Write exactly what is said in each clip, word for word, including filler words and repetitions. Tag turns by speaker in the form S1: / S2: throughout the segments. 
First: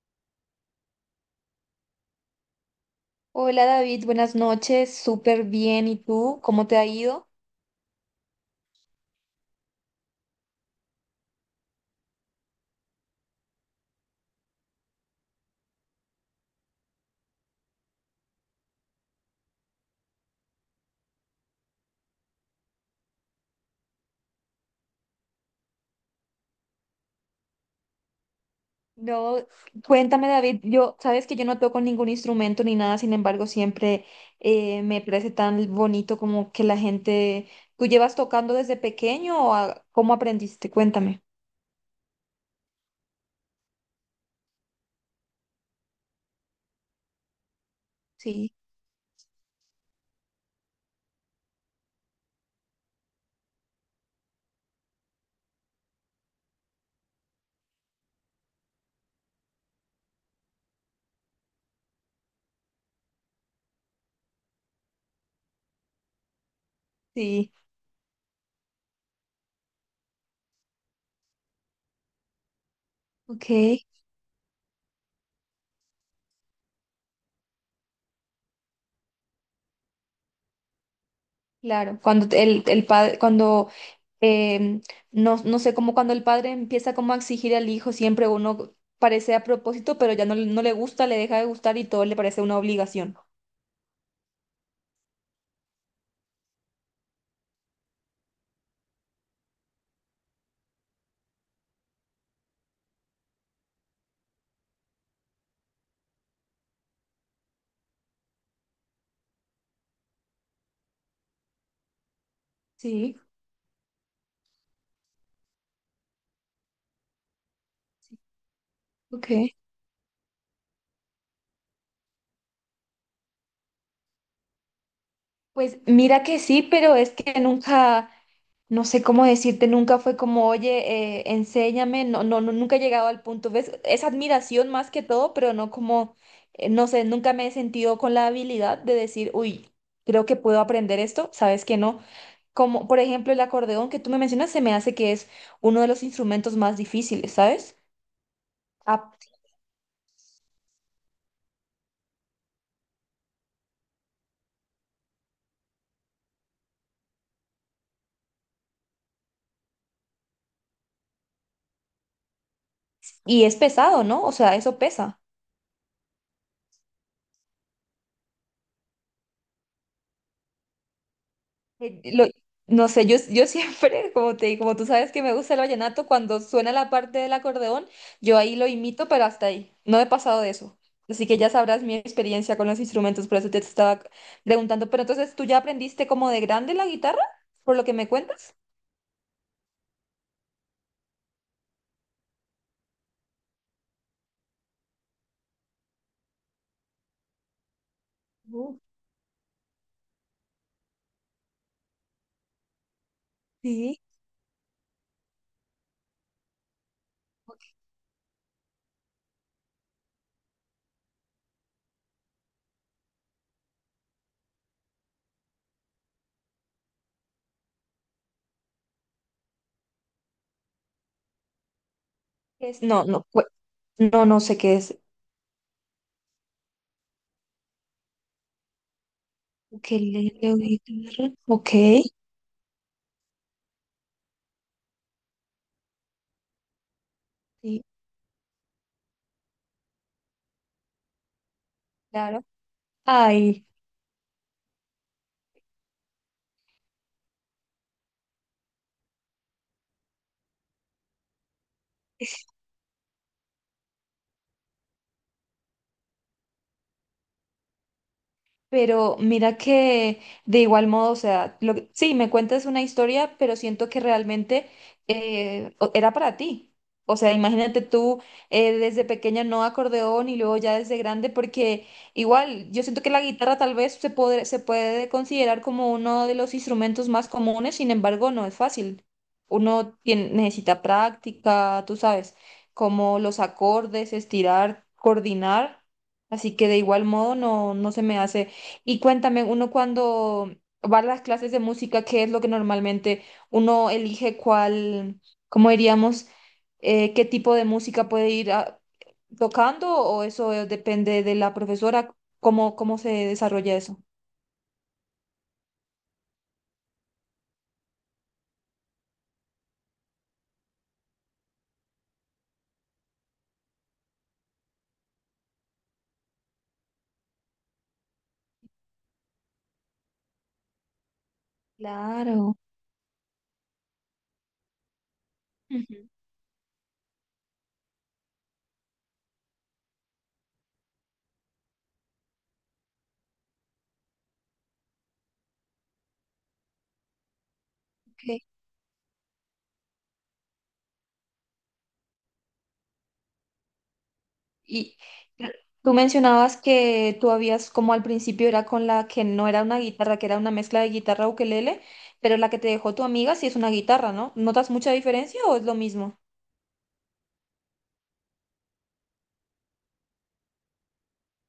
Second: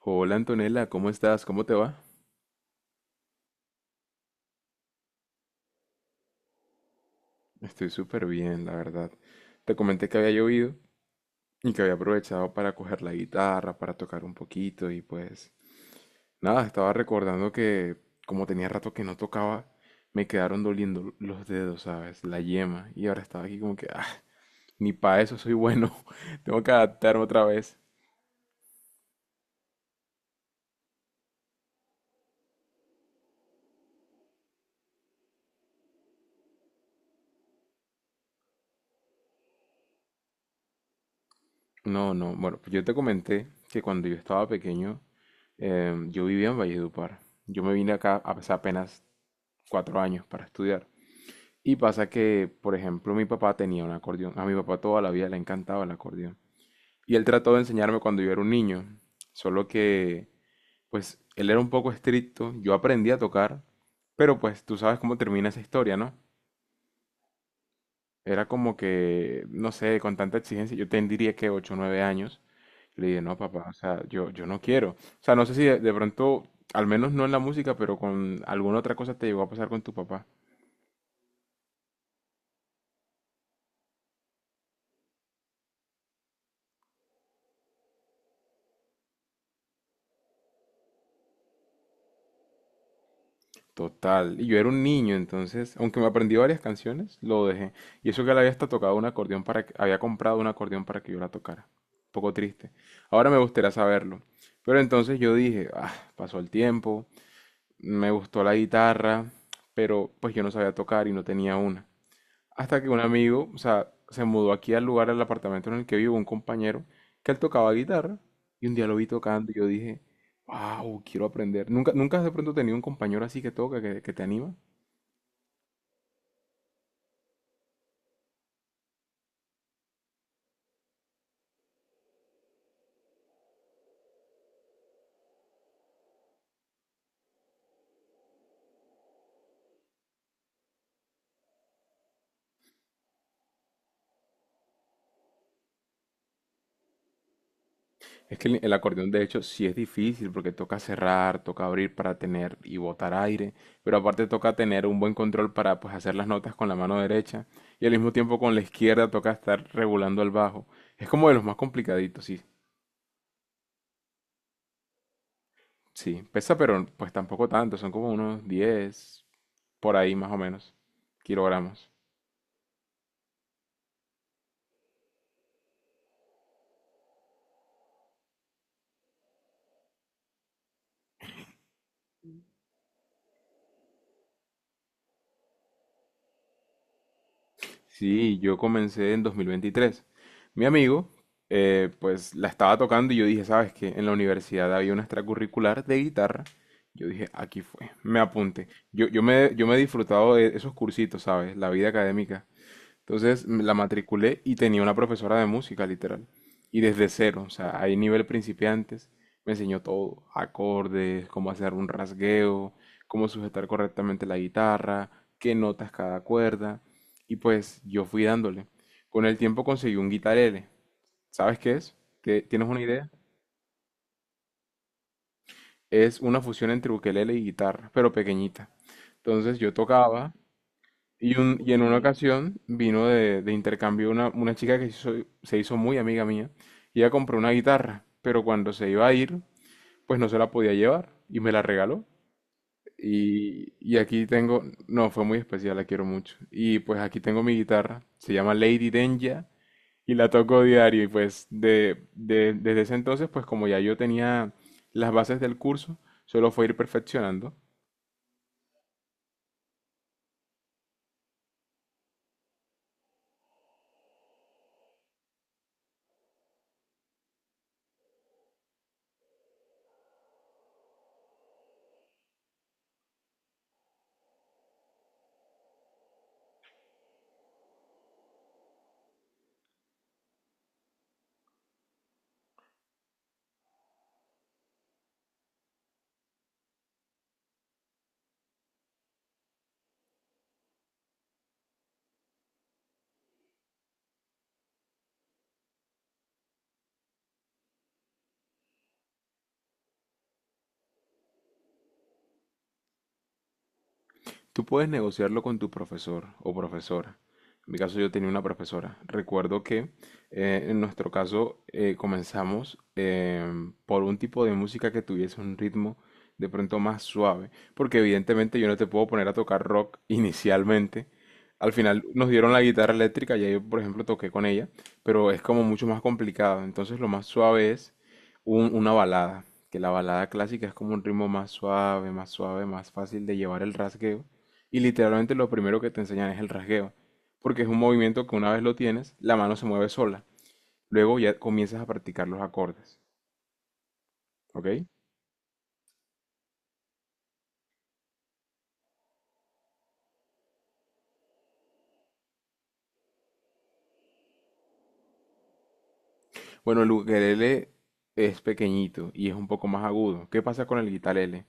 S1: Hola Antonella, ¿cómo estás? ¿Cómo te va?
S2: Hola David, buenas noches, súper bien. ¿Y tú? ¿Cómo te ha ido?
S1: Estoy súper bien, la verdad. Te comenté que había llovido y que había aprovechado para coger la guitarra, para tocar un poquito y pues nada, estaba recordando que como tenía rato que no tocaba, me quedaron doliendo los dedos, ¿sabes? La yema. Y ahora estaba aquí como que, ah, ni para eso soy bueno, tengo que adaptarme otra vez.
S2: No, cuéntame David, yo sabes que yo no toco ningún instrumento ni nada, sin embargo siempre eh, me parece tan bonito como que la gente, ¿tú llevas tocando desde pequeño o a- cómo aprendiste? Cuéntame.
S1: No, no, bueno, pues yo te comenté que cuando yo estaba pequeño, em, yo vivía en Valledupar. Yo me vine acá hace
S2: Sí,
S1: apenas cuatro años para estudiar. Y pasa que, por ejemplo, mi papá tenía un acordeón. A mi papá toda la vida le encantaba el acordeón. Y él trató de enseñarme cuando yo era un niño. Solo que, pues, él era un poco estricto. Yo aprendí a tocar. Pero, pues, tú sabes cómo termina esa historia, ¿no?
S2: sí,
S1: Era como que, no sé, con tanta exigencia. Yo tendría que ocho o nueve años. Le dije, no, papá, o
S2: ok.
S1: sea, yo, yo no quiero. O sea, no sé si de, de pronto, al menos no en la música, pero con alguna otra cosa te llegó a pasar con tu papá.
S2: Claro, cuando te- el, el padre, cuando em, no, no sé, como cuando el padre empieza como a exigir al hijo, siempre uno parece a propósito, pero ya no, le- no le gusta, le deja de gustar y todo le parece una obligación.
S1: Total. Y yo era un niño, entonces, aunque me aprendí varias canciones, lo dejé. Y eso que él había hasta tocado un acordeón para que, había comprado un acordeón para que yo la tocara. Un poco triste. Ahora me gustaría saberlo. Pero entonces yo dije, ah, pasó el tiempo, me gustó la guitarra, pero pues yo no sabía tocar y no tenía una. Hasta que un
S2: Sí.
S1: amigo, o sea, se mudó aquí al lugar, al apartamento en el que vivo, un compañero, que él tocaba guitarra. Y un día lo vi tocando y
S2: Ok.
S1: yo dije, wow, quiero aprender. ¿Nunca, nunca has de pronto tenido un compañero así que toca, que, que te anima?
S2: Pues mira que sí, pero es que nunca, no sé cómo decirte, nunca fue como, oye, eh, enséñame, no, no, no, nunca he llegado al punto, ¿ves? Es admiración más que todo, pero no como, eh, no sé, nunca me he sentido con la habilidad de decir, uy, creo que puedo aprender esto, sabes que no. Como, por ejemplo, el acordeón que tú me mencionas, se me hace que es uno de los instrumentos más difíciles, ¿sabes?
S1: Es que el, el acordeón,
S2: Ah,
S1: de hecho, sí es difícil porque toca cerrar, toca abrir para tener y botar aire. Pero aparte toca tener un buen control para pues, hacer las notas con la mano derecha. Y al mismo tiempo con la izquierda toca estar regulando el bajo. Es como de los más complicaditos. Sí,
S2: y es pesado, ¿no? O sea, eso pesa.
S1: sí, pesa, pero pues tampoco tanto, son como unos diez por ahí más o menos, kilogramos.
S2: Eh, lo- no sé, yo, yo siempre, como te como tú sabes que me gusta el vallenato, cuando suena la parte del acordeón, yo ahí lo imito, pero hasta ahí. No he pasado de eso. Así que ya sabrás mi experiencia con los instrumentos, por eso te estaba preguntando. Pero entonces, ¿tú ya aprendiste como de grande la guitarra, por lo que me
S1: Sí, yo
S2: cuentas?
S1: comencé en dos mil veintitrés. Mi amigo, eh, pues la estaba tocando y yo dije, ¿sabes qué? En la universidad había una extracurricular de guitarra. Yo dije, aquí fue, me apunté.
S2: Uh,
S1: Yo, yo me, yo me he disfrutado de esos cursitos, ¿sabes? La vida académica. Entonces me la
S2: sí.
S1: matriculé y tenía una profesora de música, literal. Y desde cero, o sea, hay nivel principiantes, me enseñó todo, acordes, cómo hacer un rasgueo, cómo sujetar correctamente la guitarra, qué notas cada cuerda. Y pues yo fui dándole. Con el tiempo conseguí un guitarele. ¿Sabes qué es? ¿Te- ¿Tienes
S2: ¿Qué
S1: una
S2: es? No,
S1: idea?
S2: no, cu- no, no sé qué es.
S1: Es una fusión entre ukelele y guitarra, pero pequeñita. Entonces yo tocaba.
S2: Ukelele o guitarra.
S1: Y, un-
S2: Ok.
S1: y en una ocasión vino de, de intercambio una, una chica que se hizo, se hizo muy amiga mía. Y ella compró una
S2: Sí.
S1: guitarra, pero cuando se iba a ir, pues no se la podía llevar y me la regaló.
S2: Claro. Ay.
S1: Y, y aquí tengo, no, fue muy especial, la quiero mucho. Y pues aquí tengo mi guitarra, se llama Lady Denja y la toco diario. Y pues de, de- desde ese entonces, pues como ya yo tenía las bases del curso, solo fue ir perfeccionando.
S2: Pero mira que de igual modo, o sea, lo que- sí, me cuentas una historia, pero siento que realmente eh, o- era para ti. O sea, imagínate tú eh, desde pequeña no acordeón y luego ya desde grande, porque igual yo siento que la guitarra tal vez se puede, se puede considerar como uno de los instrumentos más comunes, sin embargo, no es fácil. Uno tiene- necesita práctica, tú sabes, como los acordes, estirar, coordinar. Así que de igual modo no, no se me hace. Y cuéntame, uno cuando va a las clases de música, ¿qué es lo que normalmente uno elige cuál, cómo diríamos, eh, qué tipo de música puede ir a- tocando o eso eh, depende de la profesora? ¿Cómo, cómo se desarrolla eso?
S1: Tú puedes negociarlo con tu profesor o profesora. En mi caso yo tenía una profesora. Recuerdo que eh, en nuestro caso eh, comenzamos em, por un tipo de música que tuviese un ritmo de pronto más suave, porque evidentemente yo no te puedo poner a tocar rock inicialmente. Al final nos dieron
S2: Claro.
S1: la guitarra eléctrica, ya yo por ejemplo toqué con ella, pero es como mucho más
S2: Ujú.
S1: complicado. Entonces lo más suave es un- una balada, que la balada clásica es como un ritmo más suave, más suave, más fácil de llevar el rasgueo. Y literalmente lo primero que te enseñan es el rasgueo, porque es un movimiento que
S2: Ok.
S1: una vez lo tienes, la mano se mueve sola. Luego ya comienzas a practicar los acordes, ¿ok?
S2: Y eh, tú mencionabas que tú habías, como al principio era con la que no era una guitarra, que era una mezcla de guitarra ukelele, pero la que te dejó tu amiga sí es una guitarra, ¿no? ¿Notas mucha diferencia o es lo mismo?
S1: Bueno, el ukelele es pequeñito y es un poco más agudo. ¿Qué pasa con el guitarlele?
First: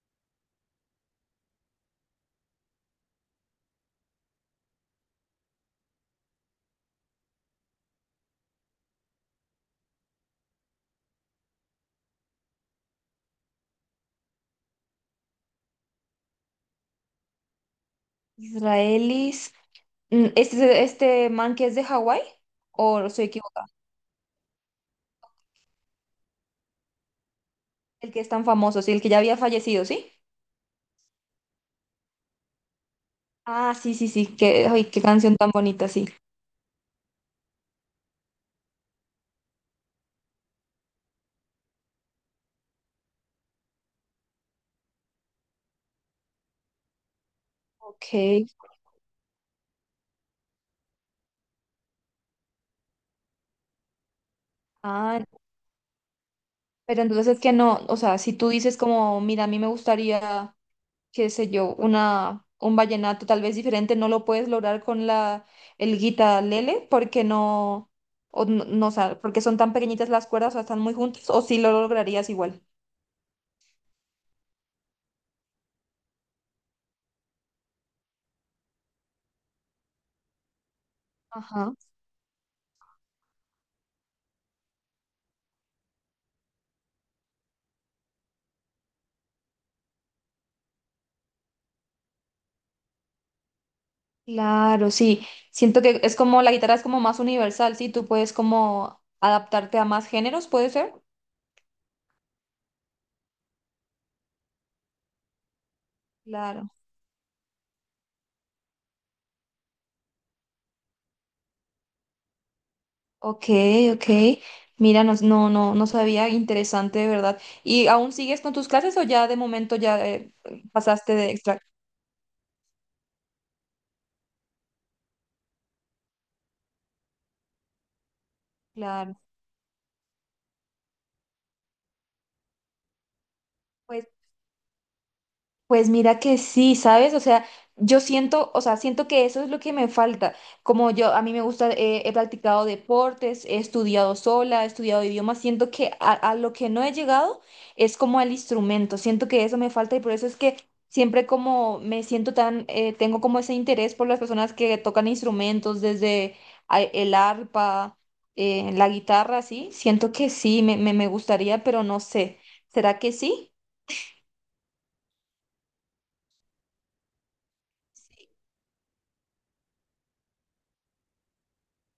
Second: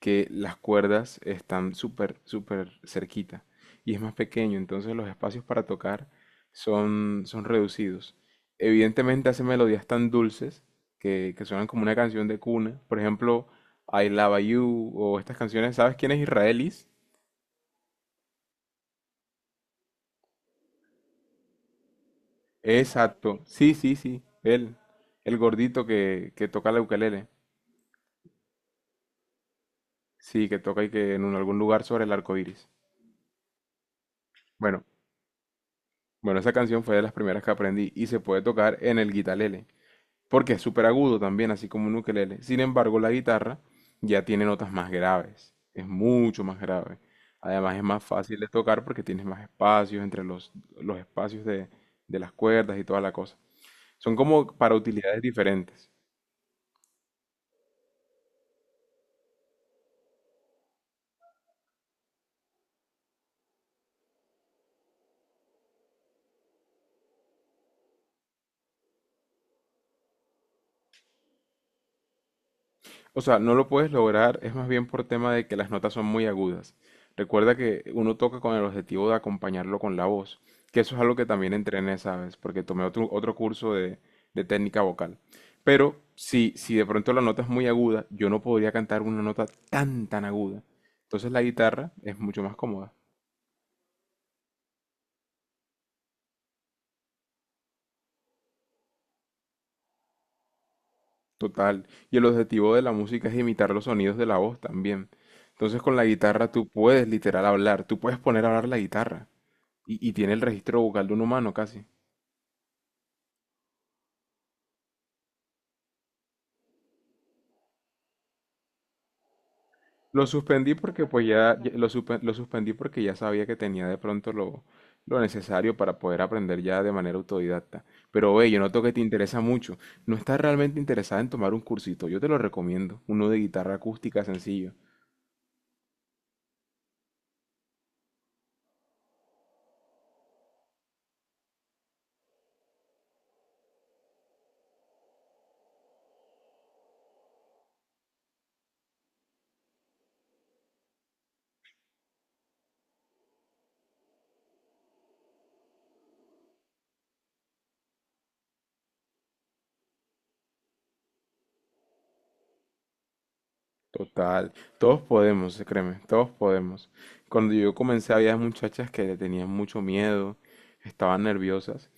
S1: Que las cuerdas están súper, súper cerquita y es más pequeño, entonces los espacios para tocar son, son reducidos. Evidentemente hace melodías tan dulces que, que suenan como una canción de cuna. Por ejemplo, I Love You o estas canciones. ¿Sabes quién es Israelis?
S2: Israelis. Mm, Este, este man que es de Hawái, o soy
S1: Exacto.
S2: equivocada,
S1: Sí, sí, sí. Él. El gordito que, que toca la ukelele.
S2: el que es tan famoso, sí, el que ya había fallecido, ¿sí?
S1: Sí, que toca y que en un- algún lugar sobre el arco iris.
S2: Ah, sí, sí, sí, qué,
S1: Bueno,
S2: ay, qué canción tan bonita, sí.
S1: bueno, esa canción fue de las primeras que aprendí y se puede tocar en el guitalele, porque es súper agudo también, así como un ukelele. Sin embargo, la guitarra ya tiene notas más graves, es mucho más grave. Además, es más
S2: Ok.
S1: fácil de tocar porque tienes más espacios entre los, los espacios de, de las cuerdas y toda la cosa. Son como para utilidades
S2: Ah,
S1: diferentes.
S2: pero entonces es que no, o sea, si tú dices como, mira, a mí me gustaría, qué sé yo, una, un vallenato tal vez diferente, no lo puedes lograr con la, el guitarlele, porque no, o no, no, o sea, porque son tan pequeñitas las cuerdas, o sea, están muy juntas, o sí lo lograrías igual.
S1: O sea, no lo puedes lograr, es más bien por tema de que las notas son muy agudas. Recuerda que uno toca con el objetivo de acompañarlo con la voz, que eso es algo que también
S2: Ajá.
S1: entrené, ¿sabes? Porque tomé otro, otro curso de, de técnica vocal. Pero si, si de pronto la nota es muy aguda, yo no podría cantar una nota tan, tan aguda. Entonces la guitarra es mucho más cómoda.
S2: Claro, sí. Siento que es como la guitarra es como más universal, sí. Tú puedes como adaptarte a más géneros, ¿puede ser?
S1: Total. Y el objetivo de la música es imitar los sonidos de la voz también. Entonces con la guitarra tú
S2: Claro.
S1: puedes literal hablar, tú puedes poner a hablar la guitarra. Y, y tiene el registro vocal de un humano casi.
S2: Ok, ok. Mira, no, no, no, no sabía. Interesante, de verdad. ¿Y aún sigues con tus clases o ya de momento ya
S1: Lo
S2: eh,
S1: suspendí porque
S2: pasaste
S1: pues
S2: de
S1: ya,
S2: extra?
S1: ya- lo, suspe- lo suspendí porque ya sabía que tenía de pronto lo, lo necesario para poder aprender ya de manera autodidacta. Pero ve, yo noto que te
S2: Claro.
S1: interesa mucho. No estás realmente interesada en tomar un cursito. Yo te lo recomiendo. Uno de guitarra acústica sencillo.
S2: Pues mira que sí, ¿sabes? O sea, yo siento, o sea, siento que eso es lo que me falta. Como yo, a mí me gusta, eh, he practicado deportes, he estudiado sola, he estudiado idiomas, siento que a, a lo que no he llegado es como al instrumento, siento que eso me falta y por eso es que siempre como me siento tan, eh, tengo como ese interés por las personas que tocan instrumentos, desde a- el arpa, eh, la guitarra, sí, siento que sí, me, me, me gustaría, pero no sé, ¿será que sí?
S1: Total. Todos podemos, créeme. Todos podemos. Cuando yo comencé había muchachas que le tenían mucho miedo, estaban nerviosas.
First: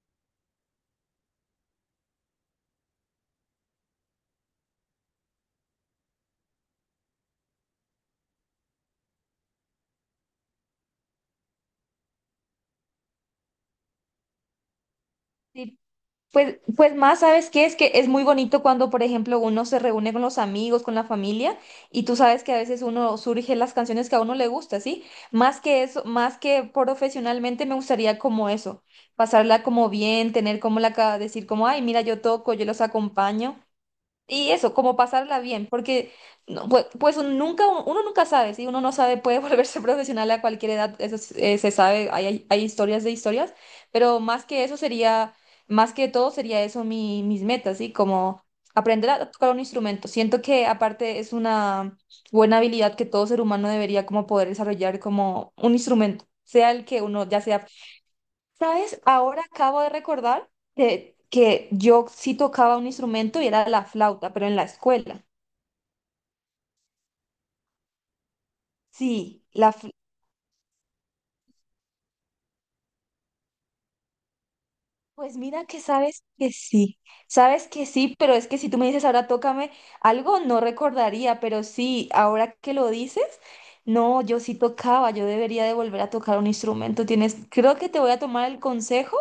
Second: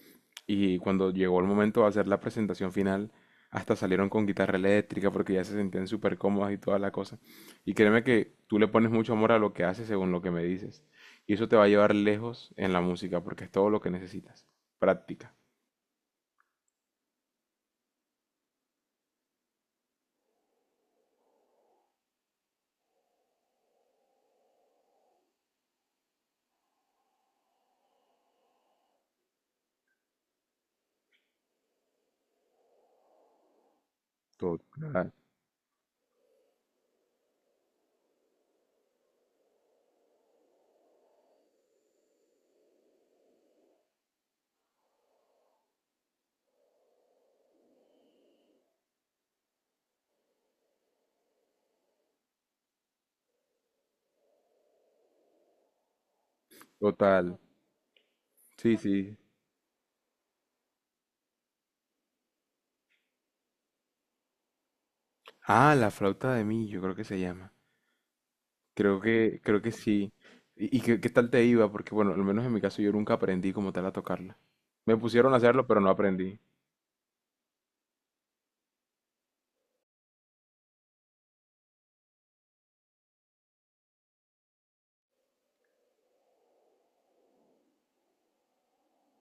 S1: Y cuando llegó el momento de hacer la presentación final, hasta salieron con guitarra eléctrica porque ya se sentían súper cómodas y toda la cosa. Y créeme que tú le pones mucho amor a lo que haces según lo que me dices. Y eso te va a llevar lejos en la música porque es todo lo que necesitas. Práctica.
S2: Pues, pues más, ¿sabes qué? Es que es muy bonito cuando, por ejemplo, uno se reúne con los amigos, con la familia, y tú sabes que a veces uno surge las canciones que a uno le gusta, ¿sí? Más que eso, más que profesionalmente me gustaría como eso, pasarla como bien, tener como la, ca- decir como, ay, mira, yo toco, yo los acompaño, y eso, como
S1: Total.
S2: pasarla bien, porque no, pues, pues uno nunca, uno nunca sabe, si uno no sabe, puede volverse profesional a cualquier edad, eso es- eh, se sabe, hay, hay, hay historias de historias, pero más que eso sería, más que todo sería eso mi, mis metas, ¿sí? Como aprender a tocar un instrumento. Siento que aparte es una buena habilidad que todo ser humano debería como poder desarrollar como un instrumento, sea el que uno,
S1: Total.
S2: ya sea.
S1: Sí,
S2: ¿Sabes?
S1: sí.
S2: Ahora acabo de recordar de que yo sí tocaba un instrumento y era la flauta, pero en la escuela.
S1: Ah, la flauta de mí, yo creo que se llama. Creo que,
S2: Sí,
S1: creo que
S2: la fl-
S1: sí. ¿Y, y qué, qué tal te iba? Porque bueno, al menos en mi caso yo nunca aprendí como tal a tocarla. Me pusieron a
S2: pues mira
S1: hacerlo, pero
S2: que
S1: no
S2: sabes
S1: aprendí.
S2: que sí, sabes que sí, pero es que si tú me dices ahora tócame algo, no recordaría, pero sí, ahora que lo dices, no, yo sí tocaba, yo debería de volver a tocar un instrumento. Tienes, creo que te voy a tomar el consejo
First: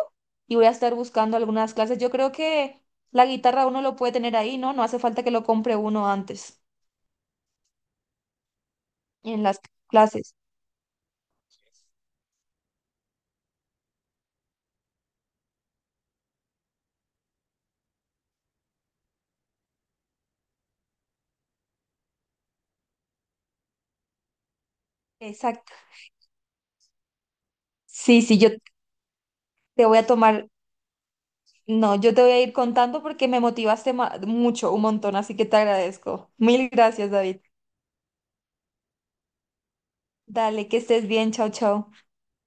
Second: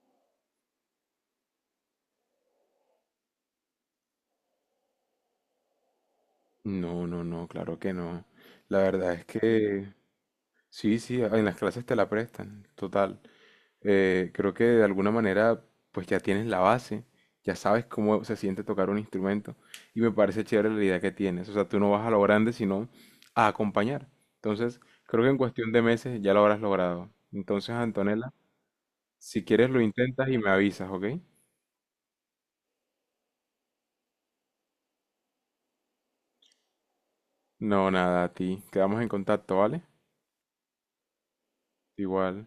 S2: y voy a estar buscando algunas clases. Yo creo que la guitarra uno lo puede tener ahí, ¿no? No hace falta que lo compre uno antes.
S1: No, no, no, claro que no. La verdad es
S2: En las
S1: que
S2: clases.
S1: sí, sí, en las clases te la prestan, total. Eh, creo que de alguna manera pues ya tienes la base, ya sabes cómo se siente tocar un instrumento y me parece chévere la idea que tienes. O sea, tú no vas a lo grande sino a acompañar. Entonces, creo que en cuestión
S2: Exacto.
S1: de meses ya lo habrás logrado. Entonces,
S2: Sí,
S1: Antonella,
S2: sí, yo
S1: si quieres lo
S2: te voy a
S1: intentas y
S2: tomar,
S1: me avisas, ¿ok?
S2: no, yo te voy a ir contando porque me motivaste ma- mucho, un montón, así que te agradezco. Mil gracias, David.
S1: No, nada, a ti. Quedamos en contacto, ¿vale?
S2: Dale, que estés bien, chao, chao.
S1: Igual.